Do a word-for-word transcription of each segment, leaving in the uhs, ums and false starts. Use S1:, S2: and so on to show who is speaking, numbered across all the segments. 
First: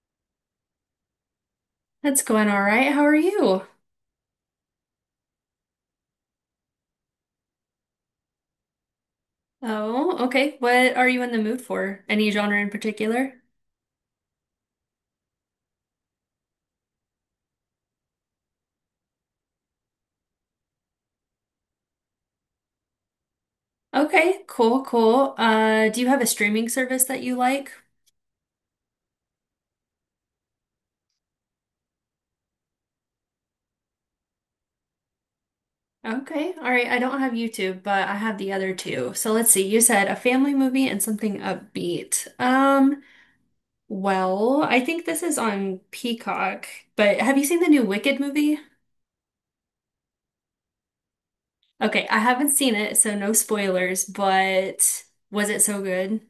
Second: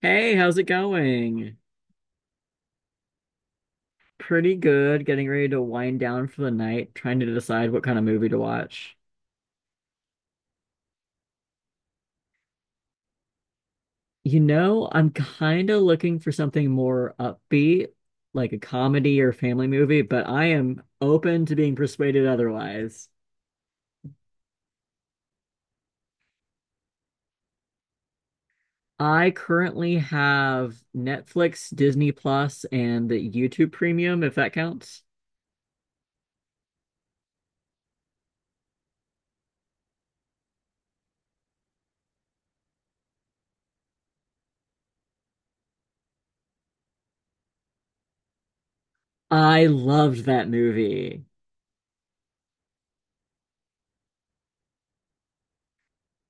S1: Hey, how's it going?
S2: That's going all right. How are you?
S1: Pretty good. Getting ready to wind down for the night, trying to decide what kind of movie to watch.
S2: Oh, okay. What are you in the mood for? Any genre in particular?
S1: You know, I'm kind of looking for something more upbeat, like a comedy or family movie, but I am open to being persuaded otherwise.
S2: Okay, cool, cool. Uh, do you have a streaming service that you like?
S1: I currently have Netflix, Disney Plus, and the YouTube Premium, if that counts.
S2: Okay, all right. I don't have YouTube, but I have the other two. So let's see. You said a family movie and something upbeat. Um, well, I think this is on Peacock, but have you seen the new Wicked movie?
S1: I loved that movie.
S2: Okay, I haven't seen it, so no spoilers, but was it so good?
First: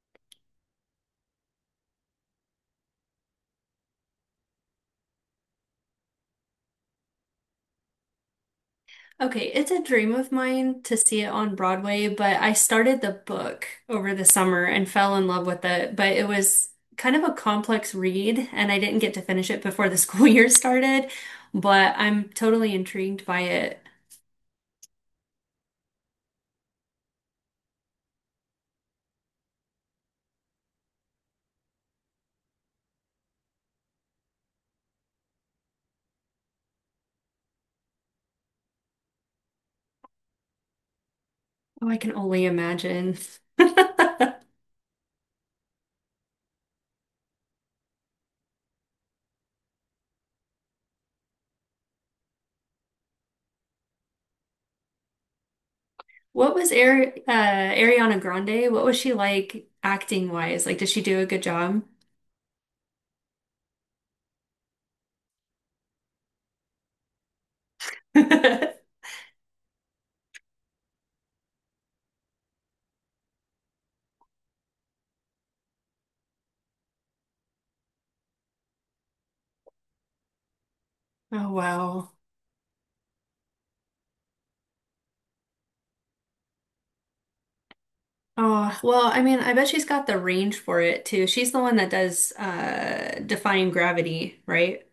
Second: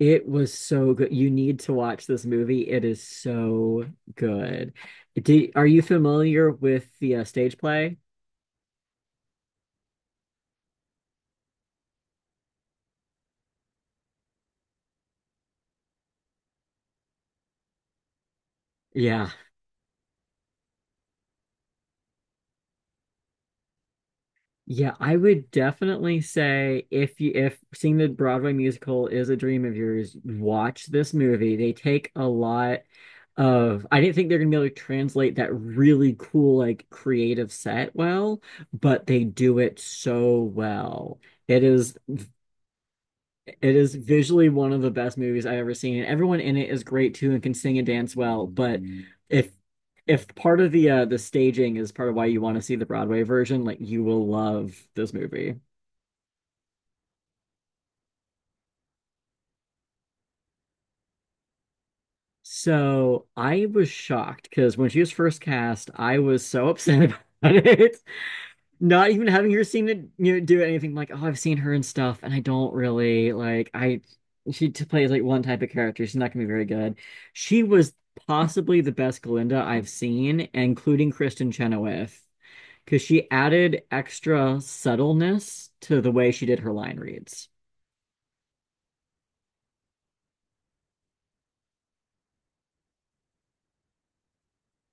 S1: It was so good. You need to watch this movie. It is so good. Do, are you familiar with the uh, stage play?
S2: Okay, it's a dream of mine to see it on Broadway, but I started the book over the summer and fell in love with it. But it was kind of a complex read, and I didn't get to
S1: Yeah.
S2: finish it before the school year started. But I'm totally intrigued by it.
S1: Yeah, I would definitely say if you if seeing the Broadway musical is a dream of yours, watch this movie. They take a lot of I didn't think they're gonna be able to translate that really cool like creative set well, but they do it so well. It
S2: Oh, I
S1: is
S2: can only imagine.
S1: It is visually one of the best movies I've ever seen. And everyone in it is great too and can sing and dance well. But if if part of the uh, the staging is part of why you want to see the Broadway version, like you will love this movie.
S2: What was Ari uh, Ariana Grande? What was she like acting wise? Like, did she do a good job?
S1: So I was shocked because when she was first cast, I was so upset about it. Not even having her seen it, you know, do anything like, oh, I've seen her and stuff, and I don't really like I she t- plays like one type of character. She's not gonna be very good. She was possibly the best Glinda I've seen, including Kristen
S2: Oh, wow.
S1: Chenoweth, because she added extra subtleness to the way she did her line reads.
S2: Oh, well, I mean, I bet she's got the range for it too. She's the one that does uh defying gravity, right?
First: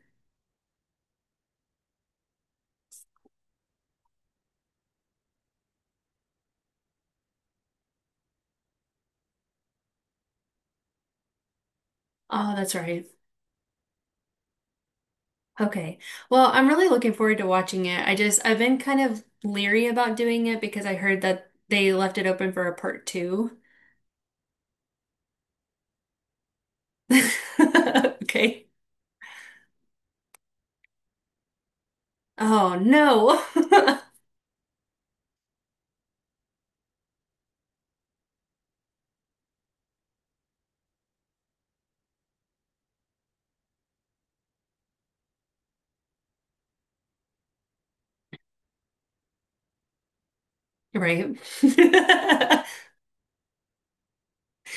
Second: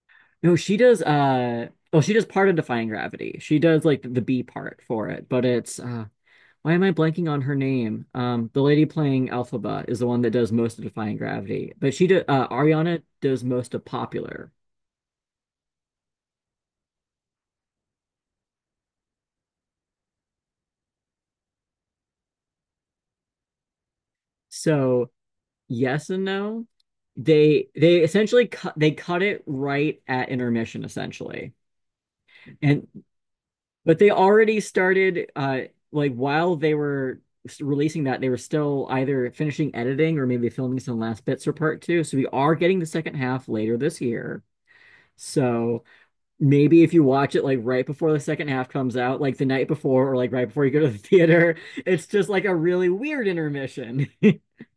S1: No, she does uh well, she does part of Defying Gravity. She does like the B part for it, but it's uh why am I blanking on her name? Um, the lady playing Elphaba is the one that does most of Defying Gravity, but she did uh,
S2: Oh, that's
S1: Ariana
S2: right.
S1: does most of Popular.
S2: Okay. Well, I'm really looking forward to watching it. I just I've been kind of leery about doing it because I heard that they left it open for a part two.
S1: So yes and no. They they essentially
S2: Okay.
S1: cut they cut it right at intermission essentially,
S2: Oh
S1: and
S2: no.
S1: but they already started uh like while they were releasing that they were still either finishing editing or maybe filming some last bits for part two. So we are getting the second half later this year. So maybe if you watch it like right before the second half comes out, like the night before or like right before you go to the
S2: Right.
S1: theater, it's just like a really weird intermission.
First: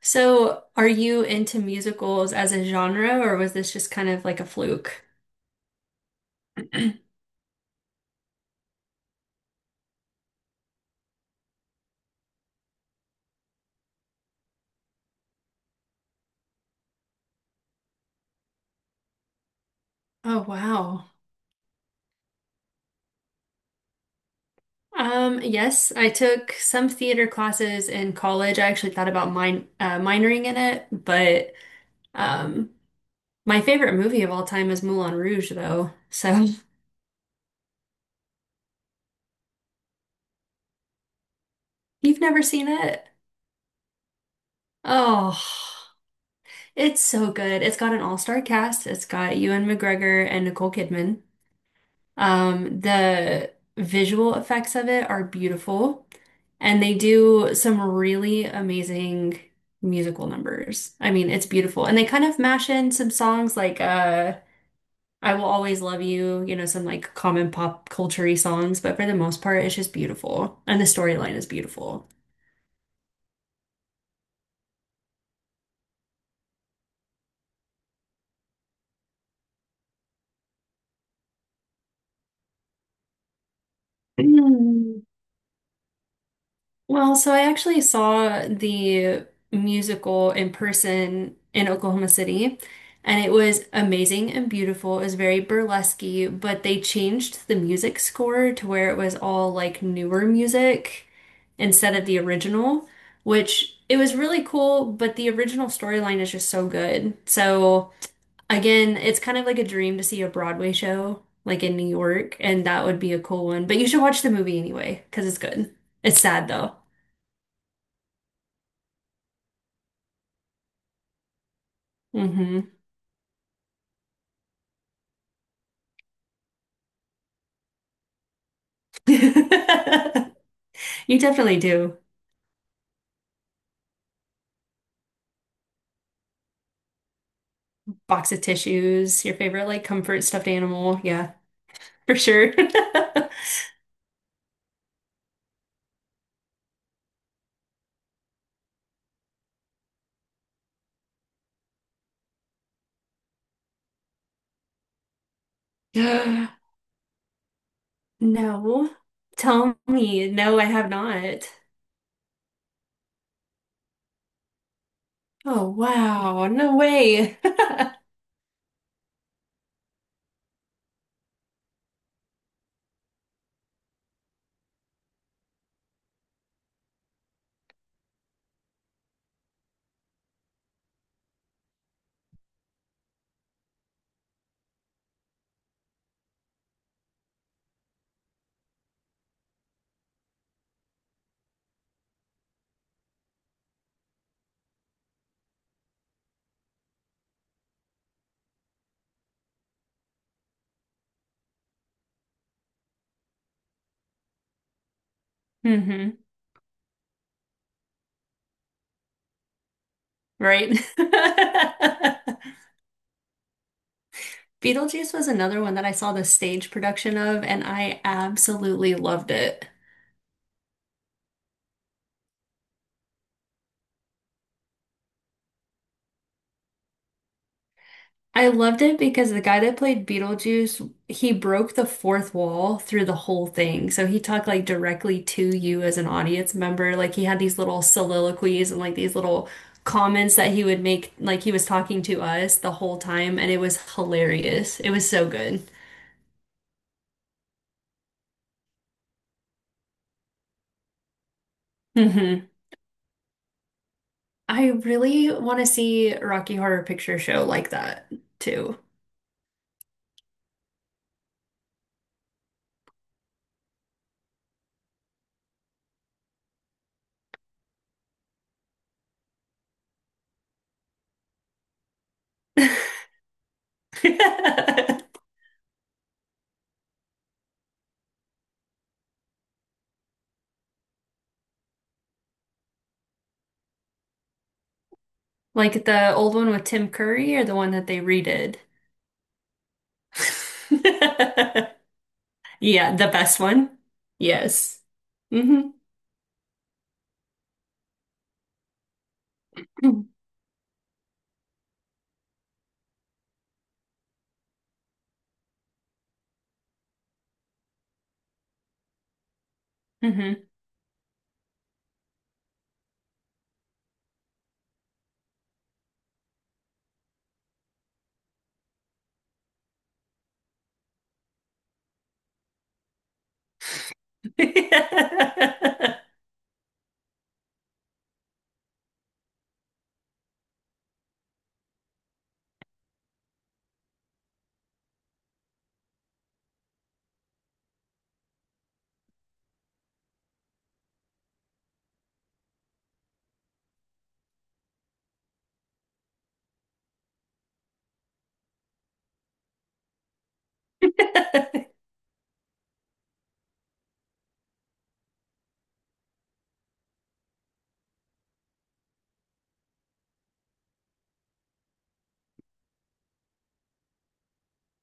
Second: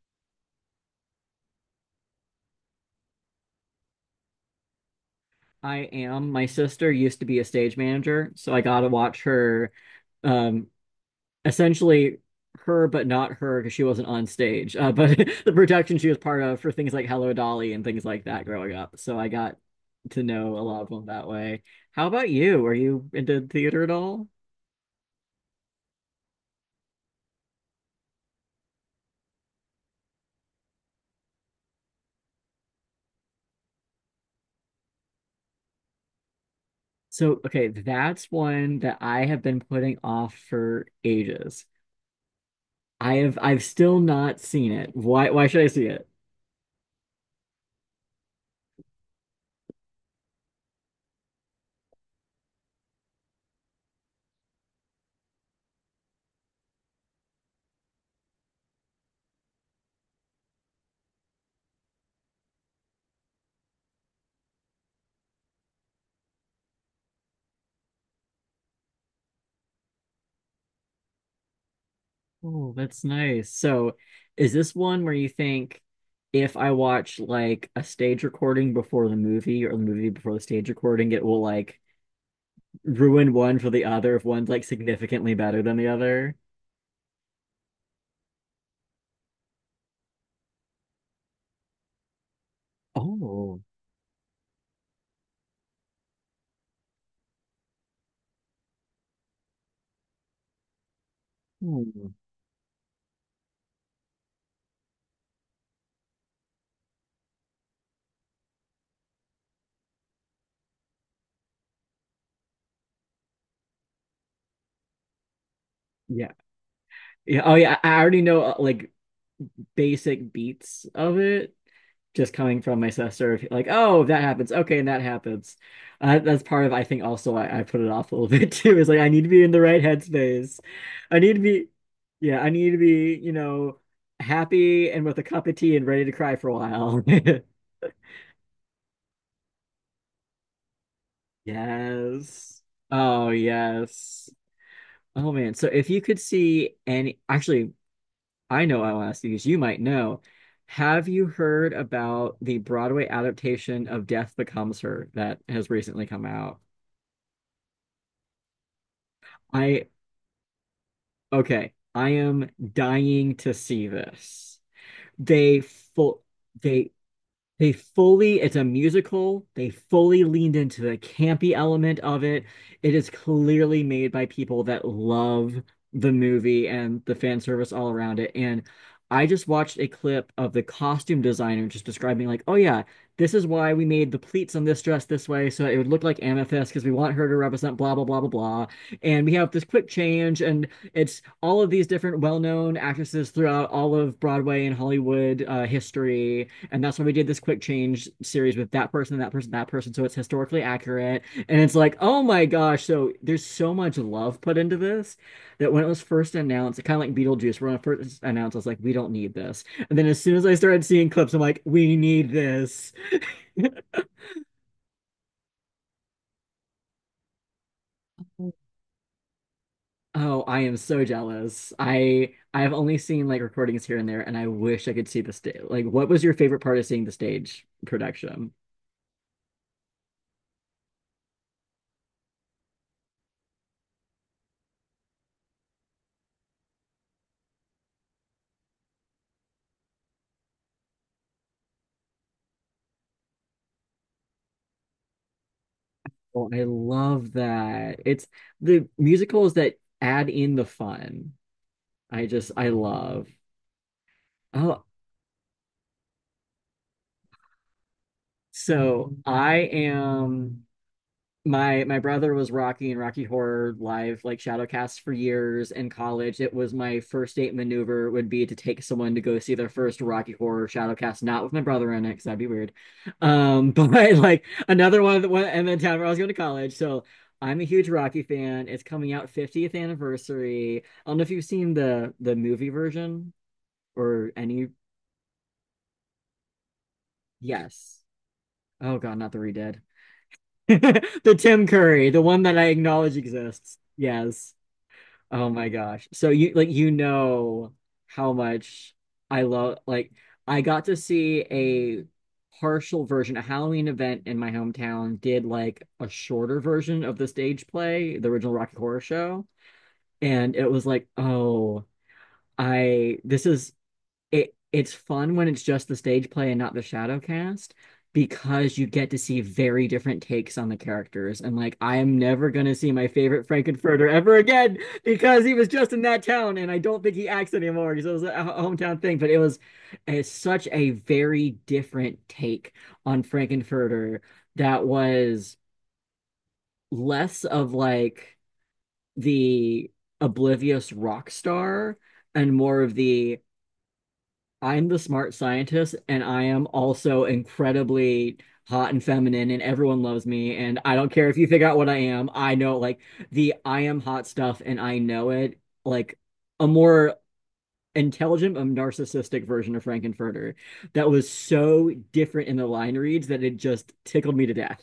S2: So, are you into musicals as a genre, or was this just kind of like a fluke?
S1: I am. My sister used to be a stage manager, so I got to watch her um essentially her but not her because she wasn't on stage. Uh, but the production she was part of for things like Hello Dolly and things like that growing up. So I got to
S2: Oh,
S1: know a lot of them
S2: wow.
S1: that way. How about you? Are you into theater at all?
S2: Um, yes, I took some theater classes in college. I actually thought about min uh, minoring in it, but um, my favorite movie of all time is Moulin Rouge, though. So
S1: So, okay, that's one that I have been putting off for ages.
S2: you've never seen it?
S1: I have I've still not seen it. Why why should I see
S2: Oh,
S1: it?
S2: it's so good. It's got an all-star cast. It's got Ewan McGregor and Nicole Kidman. Um, the visual effects of it are beautiful, and they do some really amazing musical numbers. I mean, it's beautiful. And they kind of mash in some songs like uh I Will Always Love You, you know, some like common pop culture songs, but for the most part, it's just beautiful. And the storyline is beautiful.
S1: Oh, that's nice. So, is this one where you think if I watch like a stage recording before the movie or the movie before the stage recording, it will like ruin one for the other if one's like
S2: Mm.
S1: significantly better than the other.
S2: Well, so I actually saw the musical in person in Oklahoma City, and it
S1: Oh.
S2: was amazing and beautiful. It was very burlesque, but they changed the music score to where it was all like newer music instead of
S1: Hmm.
S2: the original, which it was really cool, but the original storyline is just so good. So again, it's kind of like a dream to see a Broadway show like in New York, and that would be a cool one. But you should watch the movie anyway, because it's good. It's
S1: Yeah.
S2: sad though.
S1: Yeah. Oh, yeah. I I already know uh, like basic beats of it just coming
S2: Hmm.
S1: from my sister. If- like, oh, that happens. Okay. And that happens. Uh, that's part of, I think, also I, I put it off a little bit too. Is like, I need to be in the right headspace.
S2: You
S1: I need to
S2: definitely
S1: be,
S2: do.
S1: yeah, I need to be, you know, happy and with a cup of tea and ready to cry for a while.
S2: Box of tissues, your favorite like comfort stuffed animal. Yeah, for sure.
S1: Yes. Oh, yes. Oh man. So if you could see any, actually, I know I'll ask you because you might know. Have you heard about the Broadway adaptation of Death Becomes Her that has recently come out?
S2: No. Tell
S1: I,
S2: me. No, I have not.
S1: okay, I am dying to see this. They
S2: Oh,
S1: full,
S2: wow. No
S1: they
S2: way.
S1: They fully, it's a musical. They fully leaned into the campy element of it. It is clearly made by people that love the movie and the fan service all around it. And I just watched a clip of the costume designer just describing, like, oh yeah, this is why we made the pleats on this dress this way so it would look like Amethyst because we want her to represent blah, blah, blah, blah, blah. And we have this quick change, and it's all of these different well-known actresses throughout all of Broadway and Hollywood uh, history and that's why we did this quick change series with that person, that person, that person. So it's historically accurate. And it's like, oh my gosh. So there's so much love put into this that when it was
S2: Hmm.
S1: first announced, kind of like Beetlejuice, when it first announced, I was like, we don't need this. And then as soon as I
S2: Right.
S1: started seeing clips, I'm like, we need this.
S2: Beetlejuice was another one that I saw the stage production of, and I absolutely loved it.
S1: Oh, I am so jealous. I I have only seen like recordings here and there, and I wish I could see the stage. Like, what was your favorite part of seeing the stage
S2: I
S1: production?
S2: loved it because the guy that played Beetlejuice, he broke the fourth wall through the whole thing. So he talked like directly to you as an audience member. Like he had these little soliloquies and like these little comments that he would make, like he was talking to us the whole time, and it was hilarious. It was so good.
S1: Oh, I love that. It's the musicals that add in the fun. I
S2: Hmm.
S1: just, I love.
S2: I
S1: Oh,
S2: really want to see Rocky Horror Picture Show like that too.
S1: so I am. My my brother was rocking Rocky Horror Live like Shadowcast for years in college. It was my first date maneuver would be to take someone to go see their first Rocky Horror Shadowcast, not with my brother in it, because that'd be weird. Um, but like another one that went and then town where I was going to college. So I'm a huge Rocky fan. It's coming out fiftieth anniversary. I don't know if you've seen the the movie version or any.
S2: Like the old one with Tim Curry or the one that they
S1: Yes.
S2: redid?
S1: Oh God, not the redid. The Tim Curry, the one that I
S2: Yeah, the
S1: acknowledge
S2: best one.
S1: exists. Yes.
S2: Yes.
S1: Oh my
S2: Hmm.
S1: gosh. So you like you know how much I love
S2: Hmm.
S1: like I got to see a partial version, a Halloween event in my hometown did like a shorter version of the stage play, the original Rocky Horror Show, and it was like, "Oh, I this is it it's fun when it's just the stage play and not the shadow cast because you get to see very different takes on the characters and like I am never gonna see my favorite Frankenfurter ever again because he was just in that town and I don't think he acts anymore because it was a hometown thing but it was it's such a very different take on Frankenfurter that was less of like the oblivious rock star and more of the I'm the smart scientist, and I am also incredibly hot and feminine, and everyone loves me. And I don't care if you figure out what I am. I know, like, the I am hot stuff, and I know it. Like, a more intelligent, um, narcissistic version of Frankenfurter that was so different in the line reads that it just tickled me to death.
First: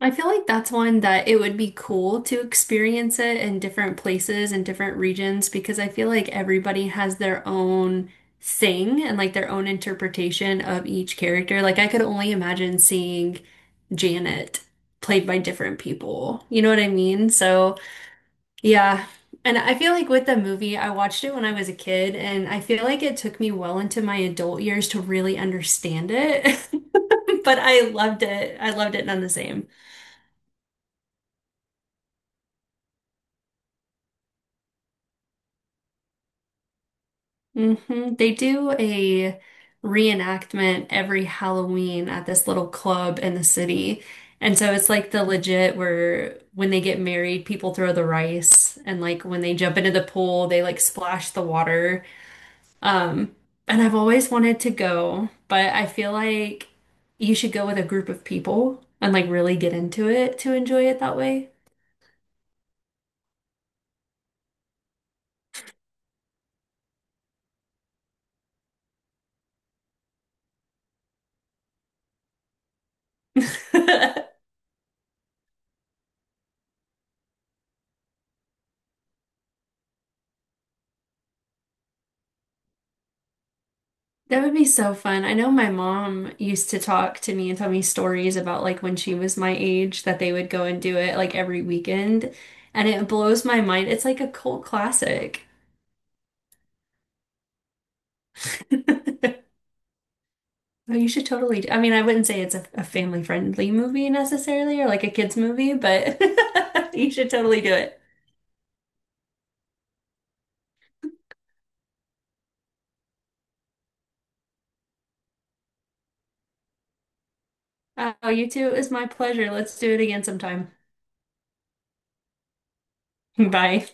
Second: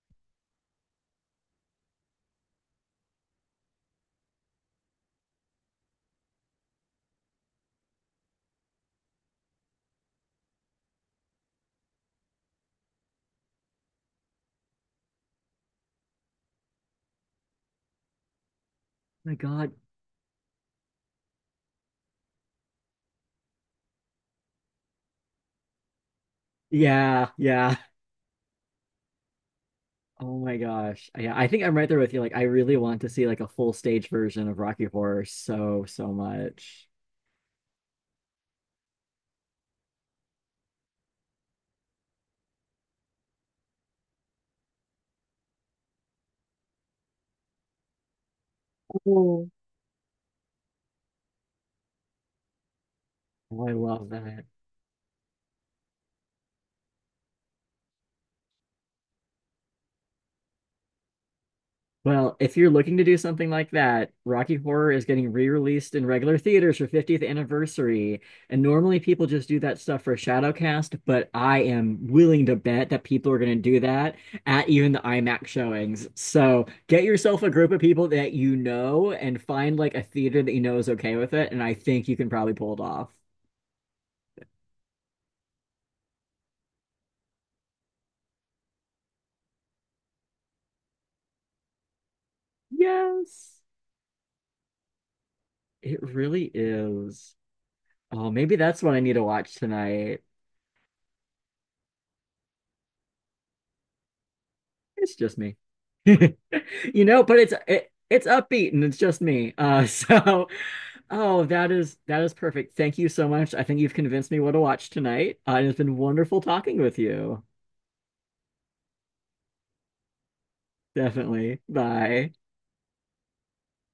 S2: I feel like that's one that it would be cool to experience it in different places and different regions because I feel like everybody has their own thing and like their own interpretation of each character. Like I could only imagine seeing Janet played by different people. You know what I mean? So yeah.
S1: My
S2: And
S1: God.
S2: I feel like with the movie, I watched it when I was a kid, and I feel like it took me well into my adult years to really understand it.
S1: Yeah,
S2: But
S1: yeah.
S2: I loved it. I loved it none the same.
S1: Oh my gosh. Yeah, I think I'm right there with you. Like, I really want to see like a full stage version of Rocky Horror so, so much.
S2: Hmm. They do a reenactment every Halloween at this little club in the city. And so it's like the legit where when they get married, people throw the rice, and like when they jump into the pool, they like splash the water. Um,
S1: Oh, I
S2: and I've
S1: love
S2: always
S1: that.
S2: wanted to go, but I feel like you should go with a group of people and like really get into it to enjoy it that way.
S1: Well, if you're looking to do something like that, Rocky Horror is getting re-released in regular theaters for fiftieth anniversary. And normally people just do that stuff for Shadowcast, but I am willing to bet that people are going to do that at even the IMAX showings. So get yourself a group of people that you know and find like a theater that you know is okay with it. And I think you can probably pull it off.
S2: That would be so fun. I know my mom used to talk to me and tell me stories about like when she was my age that they would go and do it like every weekend. And it blows my
S1: Yes,
S2: mind. It's like a cult classic.
S1: it really is. Oh, maybe that's what I need to watch tonight.
S2: Oh, you should totally do. I mean, I wouldn't say it's a, a family friendly movie necessarily or like a
S1: It's
S2: kids
S1: just me.
S2: movie, but
S1: you
S2: you
S1: know,
S2: should
S1: but it's
S2: totally do
S1: it,
S2: it.
S1: it's upbeat and it's just me. Uh, so oh, that is that is perfect. Thank you so much. I think you've convinced me what to watch tonight. Uh, it's been wonderful talking with you.
S2: Oh, you too. It was my pleasure. Let's do it again sometime.
S1: Definitely. Bye.
S2: Bye.